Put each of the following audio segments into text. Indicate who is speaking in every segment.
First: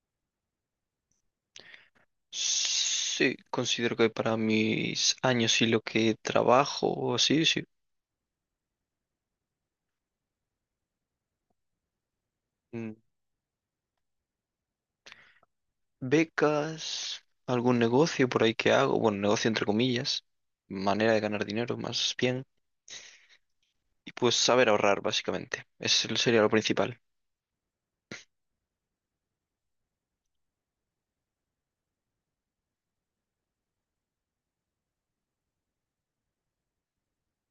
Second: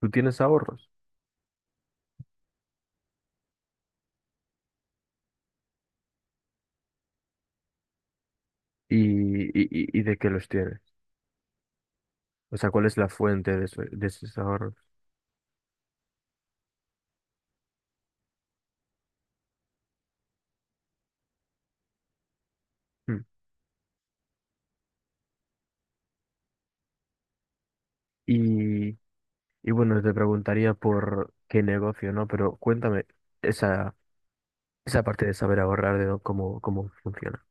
Speaker 1: Tú tienes ahorros
Speaker 2: Sí, considero que para mis años y lo que trabajo o así, sí.
Speaker 1: y, y de qué los tienes. O sea, ¿cuál
Speaker 2: Mm,
Speaker 1: es la fuente de esos ahorros?
Speaker 2: Becas, algún negocio por ahí que hago, bueno, negocio entre comillas, manera de ganar dinero más bien,
Speaker 1: Hmm.
Speaker 2: y pues saber ahorrar básicamente, eso sería lo principal.
Speaker 1: Y, y bueno, te preguntaría por qué negocio, ¿no? Pero cuéntame esa, esa parte de saber ahorrar, cómo, cómo funciona.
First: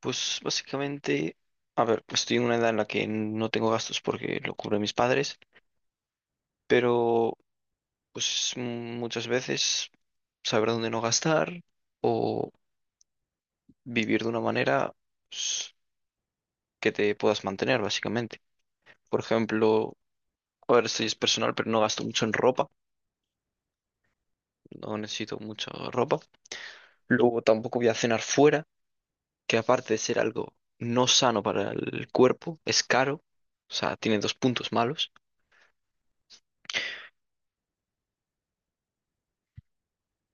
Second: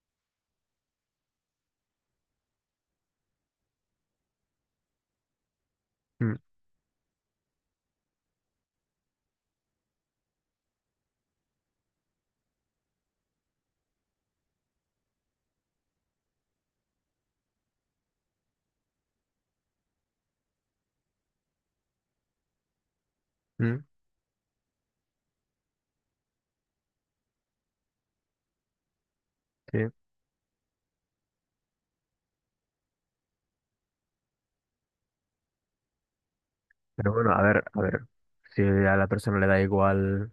Speaker 2: Pues básicamente, a ver, pues estoy en una edad en la que no tengo gastos porque lo cubren mis padres,
Speaker 1: Hmm,
Speaker 2: pero pues muchas veces saber dónde no gastar o vivir de una manera, pues, que te puedas mantener, básicamente. Por ejemplo, a ahora estoy es personal, pero no gasto mucho en ropa,
Speaker 1: hmm,
Speaker 2: no necesito mucha ropa. Luego tampoco voy a cenar fuera, que
Speaker 1: sí.
Speaker 2: aparte de ser algo no sano para el cuerpo, es caro, o sea, tiene dos puntos malos.
Speaker 1: Pero bueno, a ver, si a la persona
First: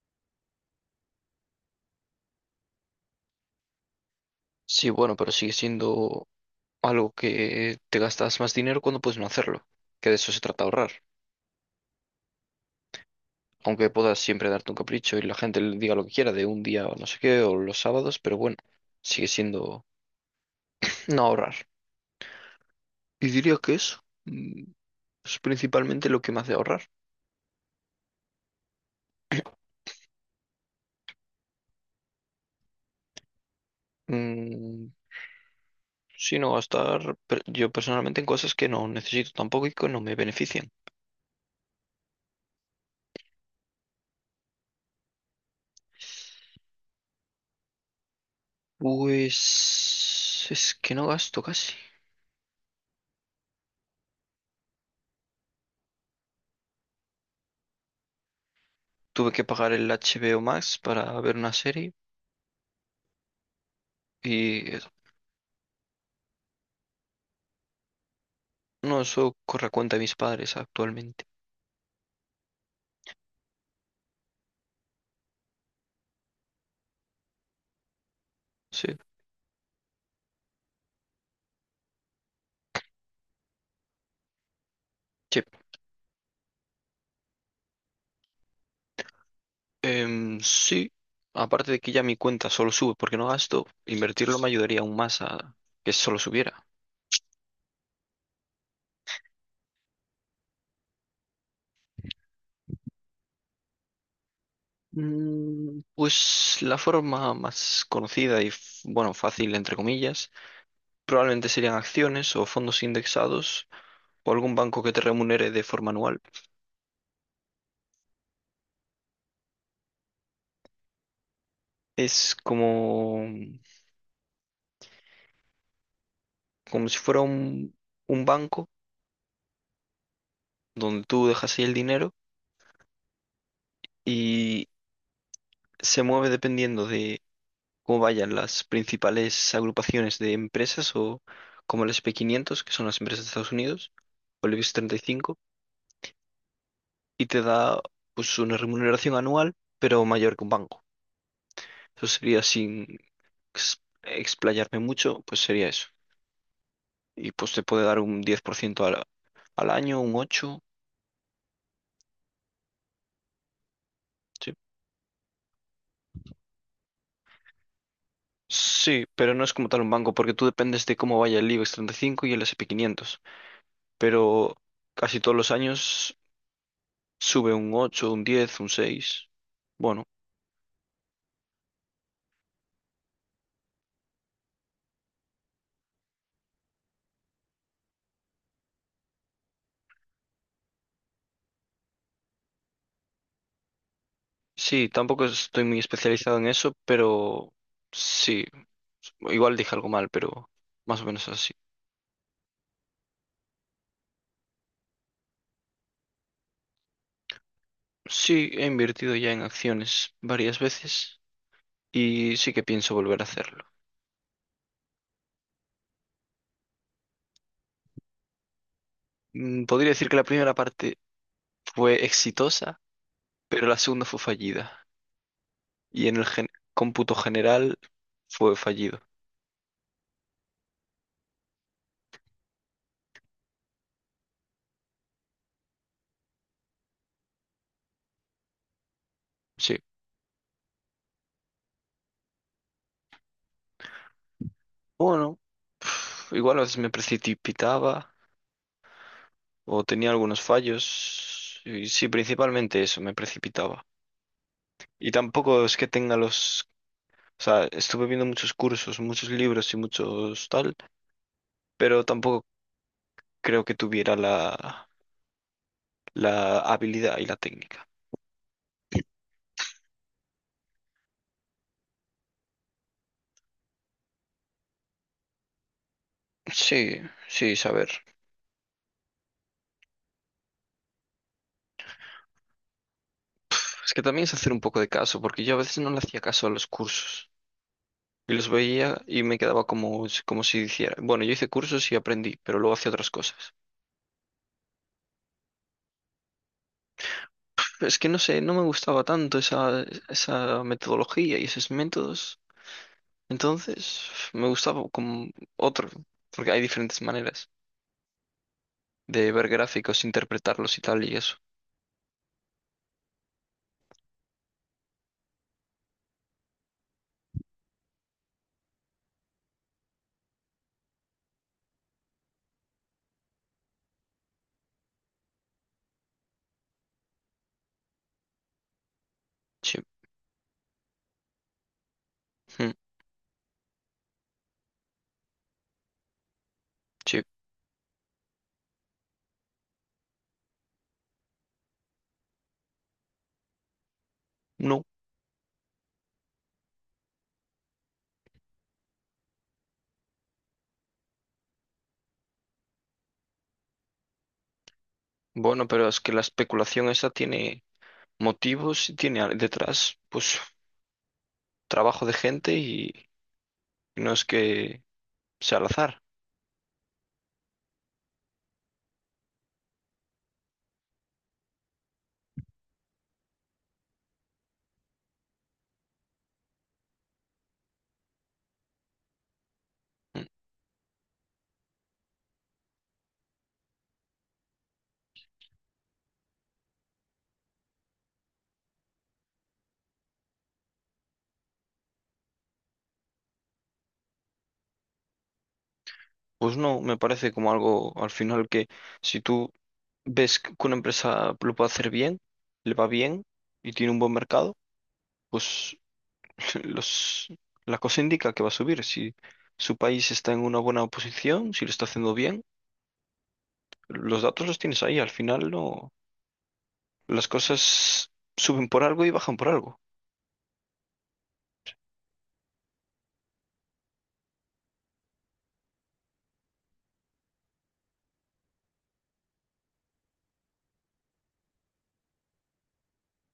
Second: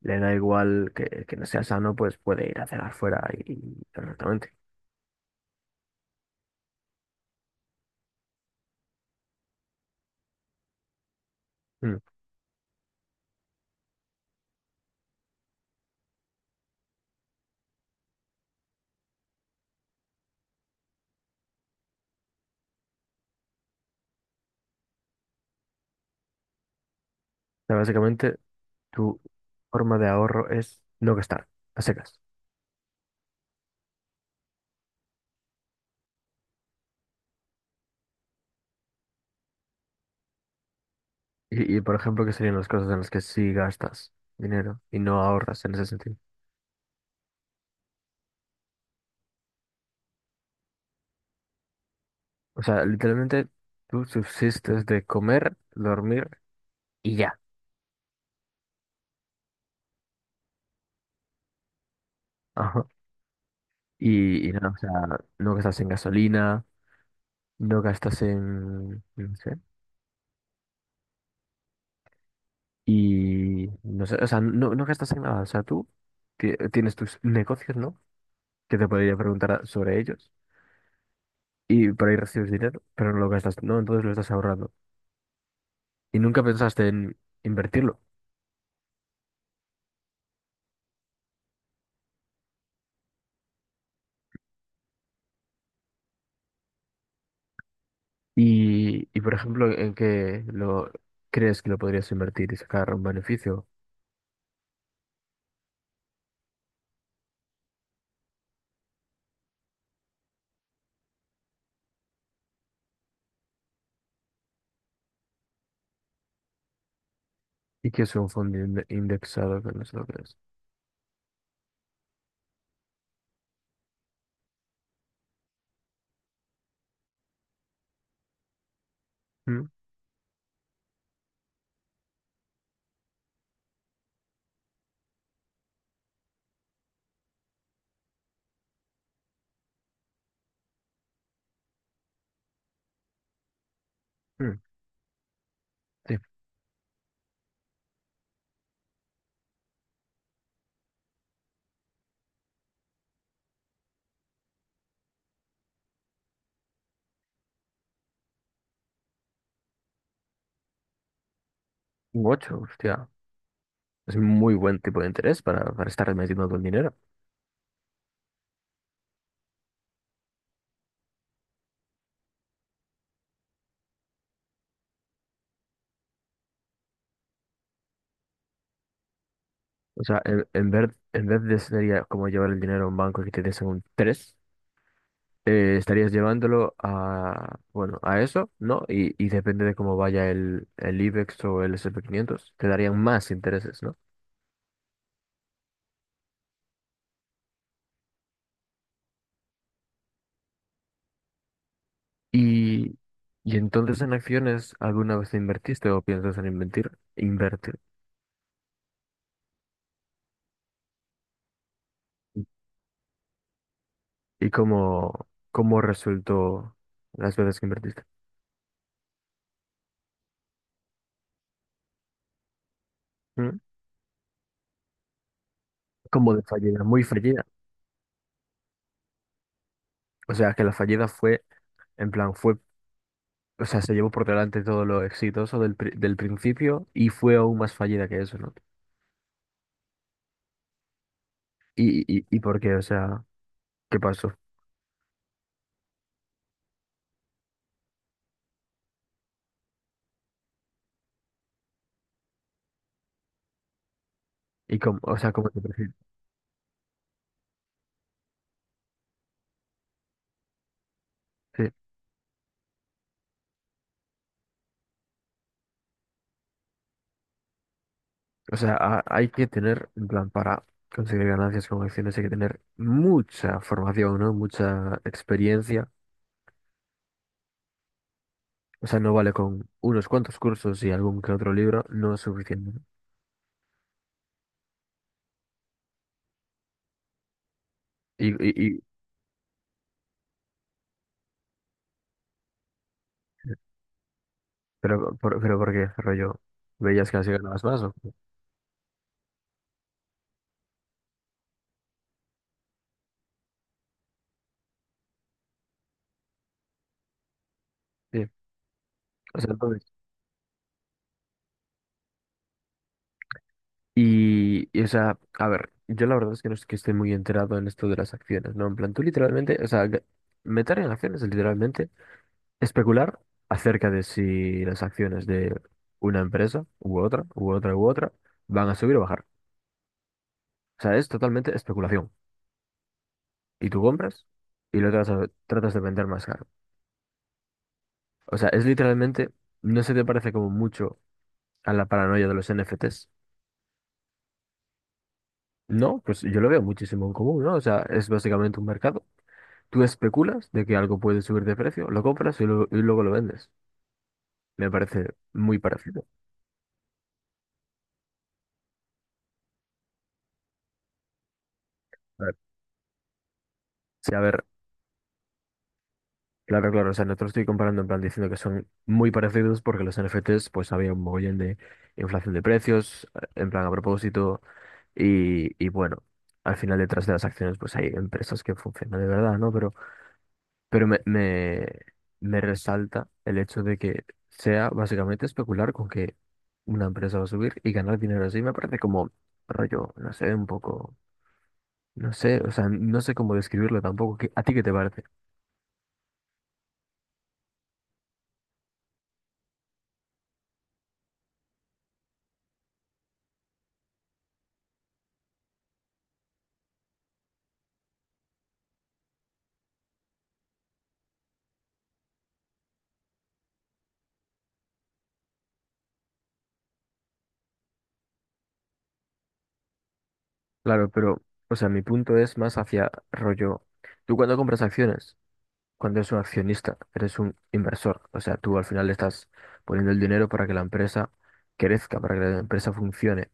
Speaker 1: le da igual que no sea sano, pues puede ir a cenar fuera y perfectamente.
Speaker 2: Sí, bueno, pero sigue siendo algo que te gastas más dinero cuando puedes no hacerlo, que de eso se trata ahorrar.
Speaker 1: Hmm. O
Speaker 2: Aunque puedas siempre darte un capricho y la gente le diga lo que quiera de un día o no sé qué, o los sábados, pero bueno, sigue siendo no ahorrar. Y diría que eso. Es principalmente lo que me hace ahorrar.
Speaker 1: sea, básicamente, tu forma de ahorro es no gastar, a secas.
Speaker 2: Mm, Sino gastar yo personalmente en cosas que no necesito tampoco y que no me benefician.
Speaker 1: Y, por ejemplo, ¿qué serían las cosas en las que sí gastas dinero y no ahorras en ese sentido?
Speaker 2: Pues es que no gasto casi.
Speaker 1: O sea, literalmente tú subsistes de comer, dormir y ya.
Speaker 2: Tuve que pagar el HBO Max para ver una serie
Speaker 1: Ajá. Y nada,
Speaker 2: y
Speaker 1: o sea, no gastas en gasolina, no gastas
Speaker 2: no,
Speaker 1: en, no
Speaker 2: eso
Speaker 1: sé,
Speaker 2: corre a cuenta de mis padres actualmente.
Speaker 1: y no sé, o sea, no gastas en nada. O sea, tú tienes tus negocios, ¿no? Que te
Speaker 2: Sí.
Speaker 1: podría preguntar sobre ellos y por ahí recibes dinero, pero no lo gastas, ¿no? Entonces lo estás ahorrando.
Speaker 2: Sí.
Speaker 1: Y nunca pensaste en invertirlo.
Speaker 2: Sí. Aparte de que ya mi cuenta solo sube porque no gasto, invertirlo me ayudaría aún más a que solo subiera.
Speaker 1: Y por ejemplo, ¿en qué lo crees que lo podrías invertir y sacar un beneficio?
Speaker 2: Pues la forma más conocida y, bueno, fácil, entre comillas, probablemente serían acciones o fondos indexados o algún banco que te remunere de forma anual.
Speaker 1: ¿Y qué es un fondo indexado que no sé lo que es?
Speaker 2: Es como, como si fuera un banco
Speaker 1: ¿Mm?
Speaker 2: donde tú dejas ahí el dinero y se mueve dependiendo de cómo vayan las principales agrupaciones de empresas o como el S&P 500, que son las empresas de Estados Unidos, o el
Speaker 1: Mm,
Speaker 2: IBEX 35,
Speaker 1: sí,
Speaker 2: y te da pues una remuneración anual, pero mayor que un banco. Eso sería sin explayarme mucho, pues sería eso. Y pues te puede dar un 10% al año, un 8,
Speaker 1: un ocho hostia. Es un
Speaker 2: sí.
Speaker 1: muy buen tipo de interés para estar metiendo todo el dinero.
Speaker 2: Sí, pero no es como tal un banco, porque tú dependes de cómo vaya el IBEX 35 y el S y P 500, pero casi todos los años sube un ocho, un 10, un seis.
Speaker 1: O
Speaker 2: Bueno,
Speaker 1: sea, en vez de sería como llevar el dinero a un banco y que te des un 3 estarías llevándolo a, bueno, a eso, ¿no? Y depende de cómo vaya el IBEX o el S&P 500, te darían más intereses, no.
Speaker 2: sí, tampoco estoy muy especializado en eso, pero sí, igual dije algo mal, pero más o menos así.
Speaker 1: Y, y entonces en acciones, ¿alguna vez invertiste o piensas en invertir? Invertir.
Speaker 2: Sí, he invertido ya en acciones varias veces y sí que pienso volver a hacerlo.
Speaker 1: ¿Y cómo, cómo resultó las veces que invertiste?
Speaker 2: Podría decir que la primera parte fue exitosa,
Speaker 1: ¿Mm?
Speaker 2: pero la segunda fue fallida. Y en el
Speaker 1: Como de fallida, muy
Speaker 2: cómputo
Speaker 1: fallida?
Speaker 2: general fue fallido.
Speaker 1: O sea, que la fallida fue, en plan, fue, o sea, se llevó por delante todo lo exitoso del principio y fue aún más fallida que eso, ¿no?
Speaker 2: Sí.
Speaker 1: Y por qué? O sea, ¿qué pasó?
Speaker 2: Bueno, igual a veces me precipitaba o tenía algunos fallos. Y sí, principalmente eso, me precipitaba.
Speaker 1: ¿Y cómo,
Speaker 2: Y
Speaker 1: o sea, cómo te
Speaker 2: tampoco es que
Speaker 1: percibes?
Speaker 2: tenga los. O sea, estuve viendo muchos cursos, muchos libros y muchos tal, pero tampoco creo que tuviera la habilidad y la técnica.
Speaker 1: O sea, hay que tener, en plan, para conseguir ganancias con acciones, hay que tener mucha formación, ¿no? Mucha experiencia.
Speaker 2: Sí, sí, saber.
Speaker 1: O sea, no vale con unos cuantos cursos y algún que otro libro, no es suficiente, ¿no?
Speaker 2: Es que también es hacer un poco de caso, porque yo a veces no le hacía caso a los cursos.
Speaker 1: Y,
Speaker 2: Y los
Speaker 1: y, y
Speaker 2: veía y me quedaba como, como si hiciera. Bueno, yo hice cursos y aprendí, pero luego hacía otras cosas.
Speaker 1: pero ¿por qué, rollo? ¿Veías que así ganabas más
Speaker 2: Pero
Speaker 1: o
Speaker 2: es que
Speaker 1: qué?
Speaker 2: no sé, no me gustaba tanto esa metodología y esos métodos. Entonces, me gustaba como otro, porque hay diferentes maneras
Speaker 1: Sí.
Speaker 2: de
Speaker 1: O
Speaker 2: ver
Speaker 1: sea, entonces,
Speaker 2: gráficos, interpretarlos y tal y eso.
Speaker 1: y, o sea, a ver, yo la verdad es que no es que esté muy enterado en esto de las acciones, ¿no? En plan, tú literalmente, o sea, meter en acciones es literalmente especular acerca de si las acciones de una empresa u otra, u otra, u otra, van a subir o bajar.
Speaker 2: Sí,
Speaker 1: O sea, es totalmente especulación.
Speaker 2: mm,
Speaker 1: Y tú compras y lo tratas, tratas de vender más caro.
Speaker 2: sí,
Speaker 1: O sea, es literalmente, ¿no se te parece como mucho a la paranoia de los NFTs?
Speaker 2: no.
Speaker 1: No, pues yo lo veo muchísimo en común, ¿no? O sea, es básicamente un mercado. Tú especulas de que algo puede subir de precio, lo compras y, y luego lo vendes. Me parece muy
Speaker 2: Bueno, pero es
Speaker 1: parecido.
Speaker 2: que la especulación esa tiene motivos si tiene detrás, pues trabajo de
Speaker 1: A ver,
Speaker 2: gente y no
Speaker 1: sí, a
Speaker 2: es
Speaker 1: ver,
Speaker 2: que sea al azar.
Speaker 1: claro, claro, o sea, no te lo estoy comparando en plan diciendo que son muy parecidos porque los NFTs pues había un mogollón de inflación de precios, en plan a propósito, y bueno, al final detrás de las acciones pues hay empresas que funcionan de verdad, ¿no?
Speaker 2: Mm,
Speaker 1: Pero me, me resalta el hecho de que sea básicamente especular con que una empresa va a subir y ganar dinero así, me parece como rollo, no sé, un poco, no sé, o sea, no sé cómo describirlo tampoco, ¿a ti qué te parece?
Speaker 2: Pues no, me parece como algo al final que si tú ves que una empresa lo puede hacer bien, le va bien y tiene un buen mercado, pues los, la cosa indica que va a subir. Si su país está en una buena posición, si lo está haciendo bien, los datos los tienes ahí. Al final no, las cosas suben por algo y bajan por algo.
Speaker 1: Claro, pero, o sea, mi punto es más hacia rollo. Tú cuando compras acciones, cuando eres un accionista, eres un inversor. O sea, tú al final le estás poniendo el dinero para que la empresa crezca, para que la empresa funcione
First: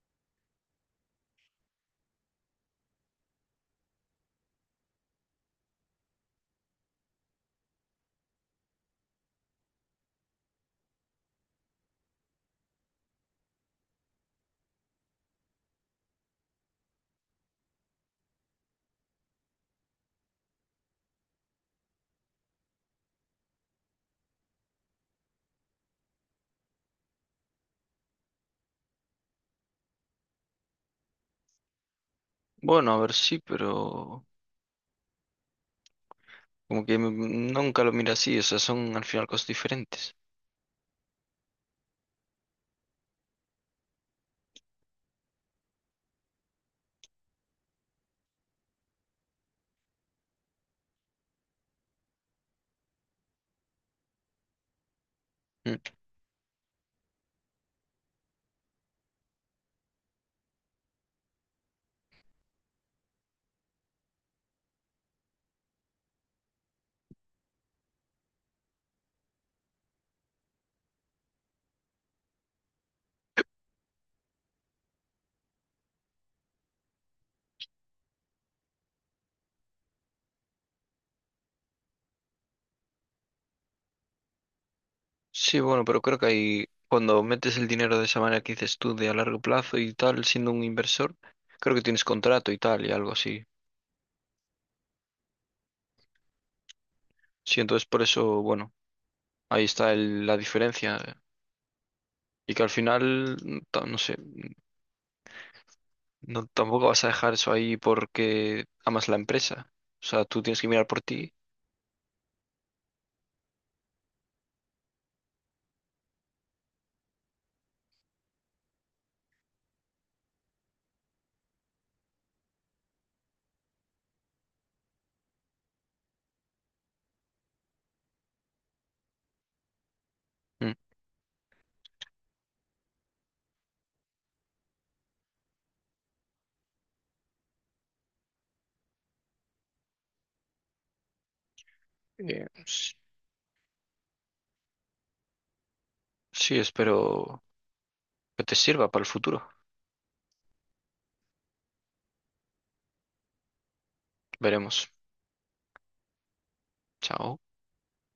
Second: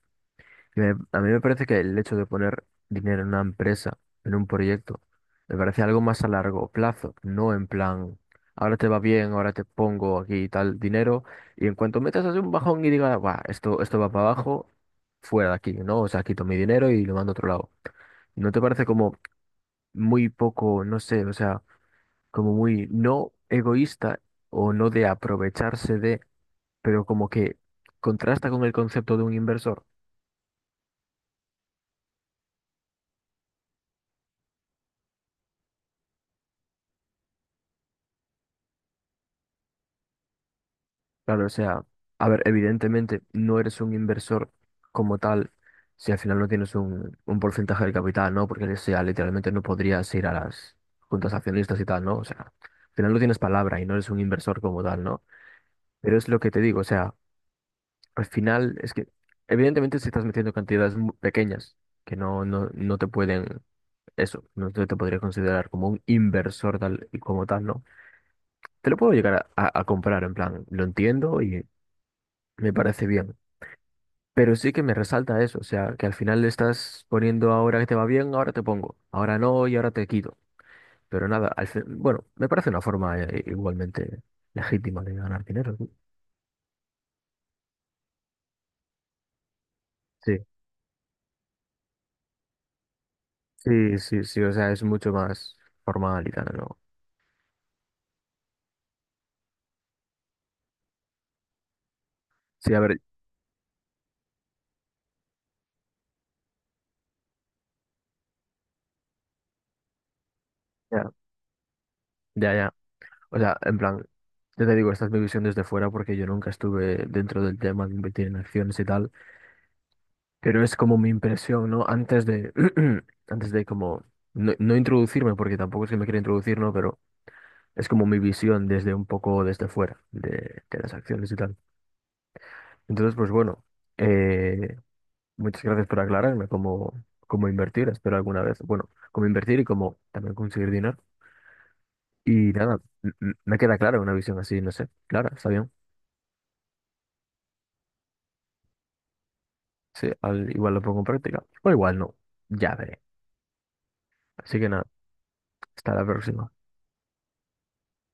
Speaker 1: a mí me parece que el hecho de poner dinero en una empresa, en un proyecto, me parece algo más a largo plazo, no en plan, ahora te va bien, ahora te pongo aquí tal dinero, y en cuanto metas así un bajón y digas, "Buah, esto va para abajo, fuera de aquí", ¿no? O sea, quito mi dinero y lo mando a otro lado. ¿No te parece como muy poco, no sé, o sea, como muy no egoísta o no de aprovecharse de, pero como que contrasta con el concepto de un inversor?
Speaker 2: Bueno, a ver, sí, pero como que nunca lo mira así, o sea, son al final cosas diferentes.
Speaker 1: Claro, o sea, a ver, evidentemente no eres un inversor como tal si al final no tienes un porcentaje del capital, ¿no? Porque, o sea, literalmente no podrías ir a las juntas accionistas y tal, ¿no? O sea, al final no tienes palabra y no eres un inversor como tal, ¿no?
Speaker 2: Mm.
Speaker 1: Pero es lo que te digo, o sea, al final es que, evidentemente si estás metiendo cantidades pequeñas que no te pueden, eso, no te, te podría considerar como un inversor tal y como tal, ¿no? Te lo puedo llegar a a comprar, en plan, lo entiendo y me parece bien. Pero sí que me resalta eso, o sea, que al final le estás poniendo ahora que te va bien, ahora te pongo, ahora no y ahora te quito. Pero nada, bueno, me parece una forma igualmente legítima de ganar
Speaker 2: Sí,
Speaker 1: dinero,
Speaker 2: bueno,
Speaker 1: ¿no?
Speaker 2: pero creo que ahí, cuando metes el dinero de esa manera que dices tú, de a largo plazo y tal,
Speaker 1: Sí,
Speaker 2: siendo un inversor, creo que tienes contrato y tal, y algo así.
Speaker 1: sí, sí, sí, o sea, es mucho más formal y tal, ¿no?
Speaker 2: Sí, entonces por eso, bueno, ahí está la diferencia. Y que al
Speaker 1: Sí, a ver,
Speaker 2: final, no sé, no, tampoco vas a dejar eso ahí porque amas la empresa. O sea, tú tienes que mirar por
Speaker 1: ya,
Speaker 2: ti.
Speaker 1: ya, ya. O sea, en plan, ya te digo, esta es mi visión desde fuera porque yo nunca estuve dentro del tema de invertir en acciones y tal, pero es como mi impresión, ¿no? Antes de, antes de como, no introducirme, porque tampoco es que me quiera introducir, ¿no? Pero es como mi visión desde un poco desde fuera
Speaker 2: Mm.
Speaker 1: de las acciones y tal. Entonces, pues bueno, eh, muchas gracias por aclararme cómo, cómo invertir, espero alguna vez, bueno, cómo invertir y cómo también conseguir dinero.
Speaker 2: Eh,
Speaker 1: Y nada,
Speaker 2: s-
Speaker 1: me queda clara una visión así, no sé, clara, está bien.
Speaker 2: sí, espero que te sirva para el futuro.
Speaker 1: Sí, igual lo pongo en práctica, o igual no, ya veré. Así que
Speaker 2: Veremos.
Speaker 1: nada, hasta la próxima.
Speaker 2: Chao.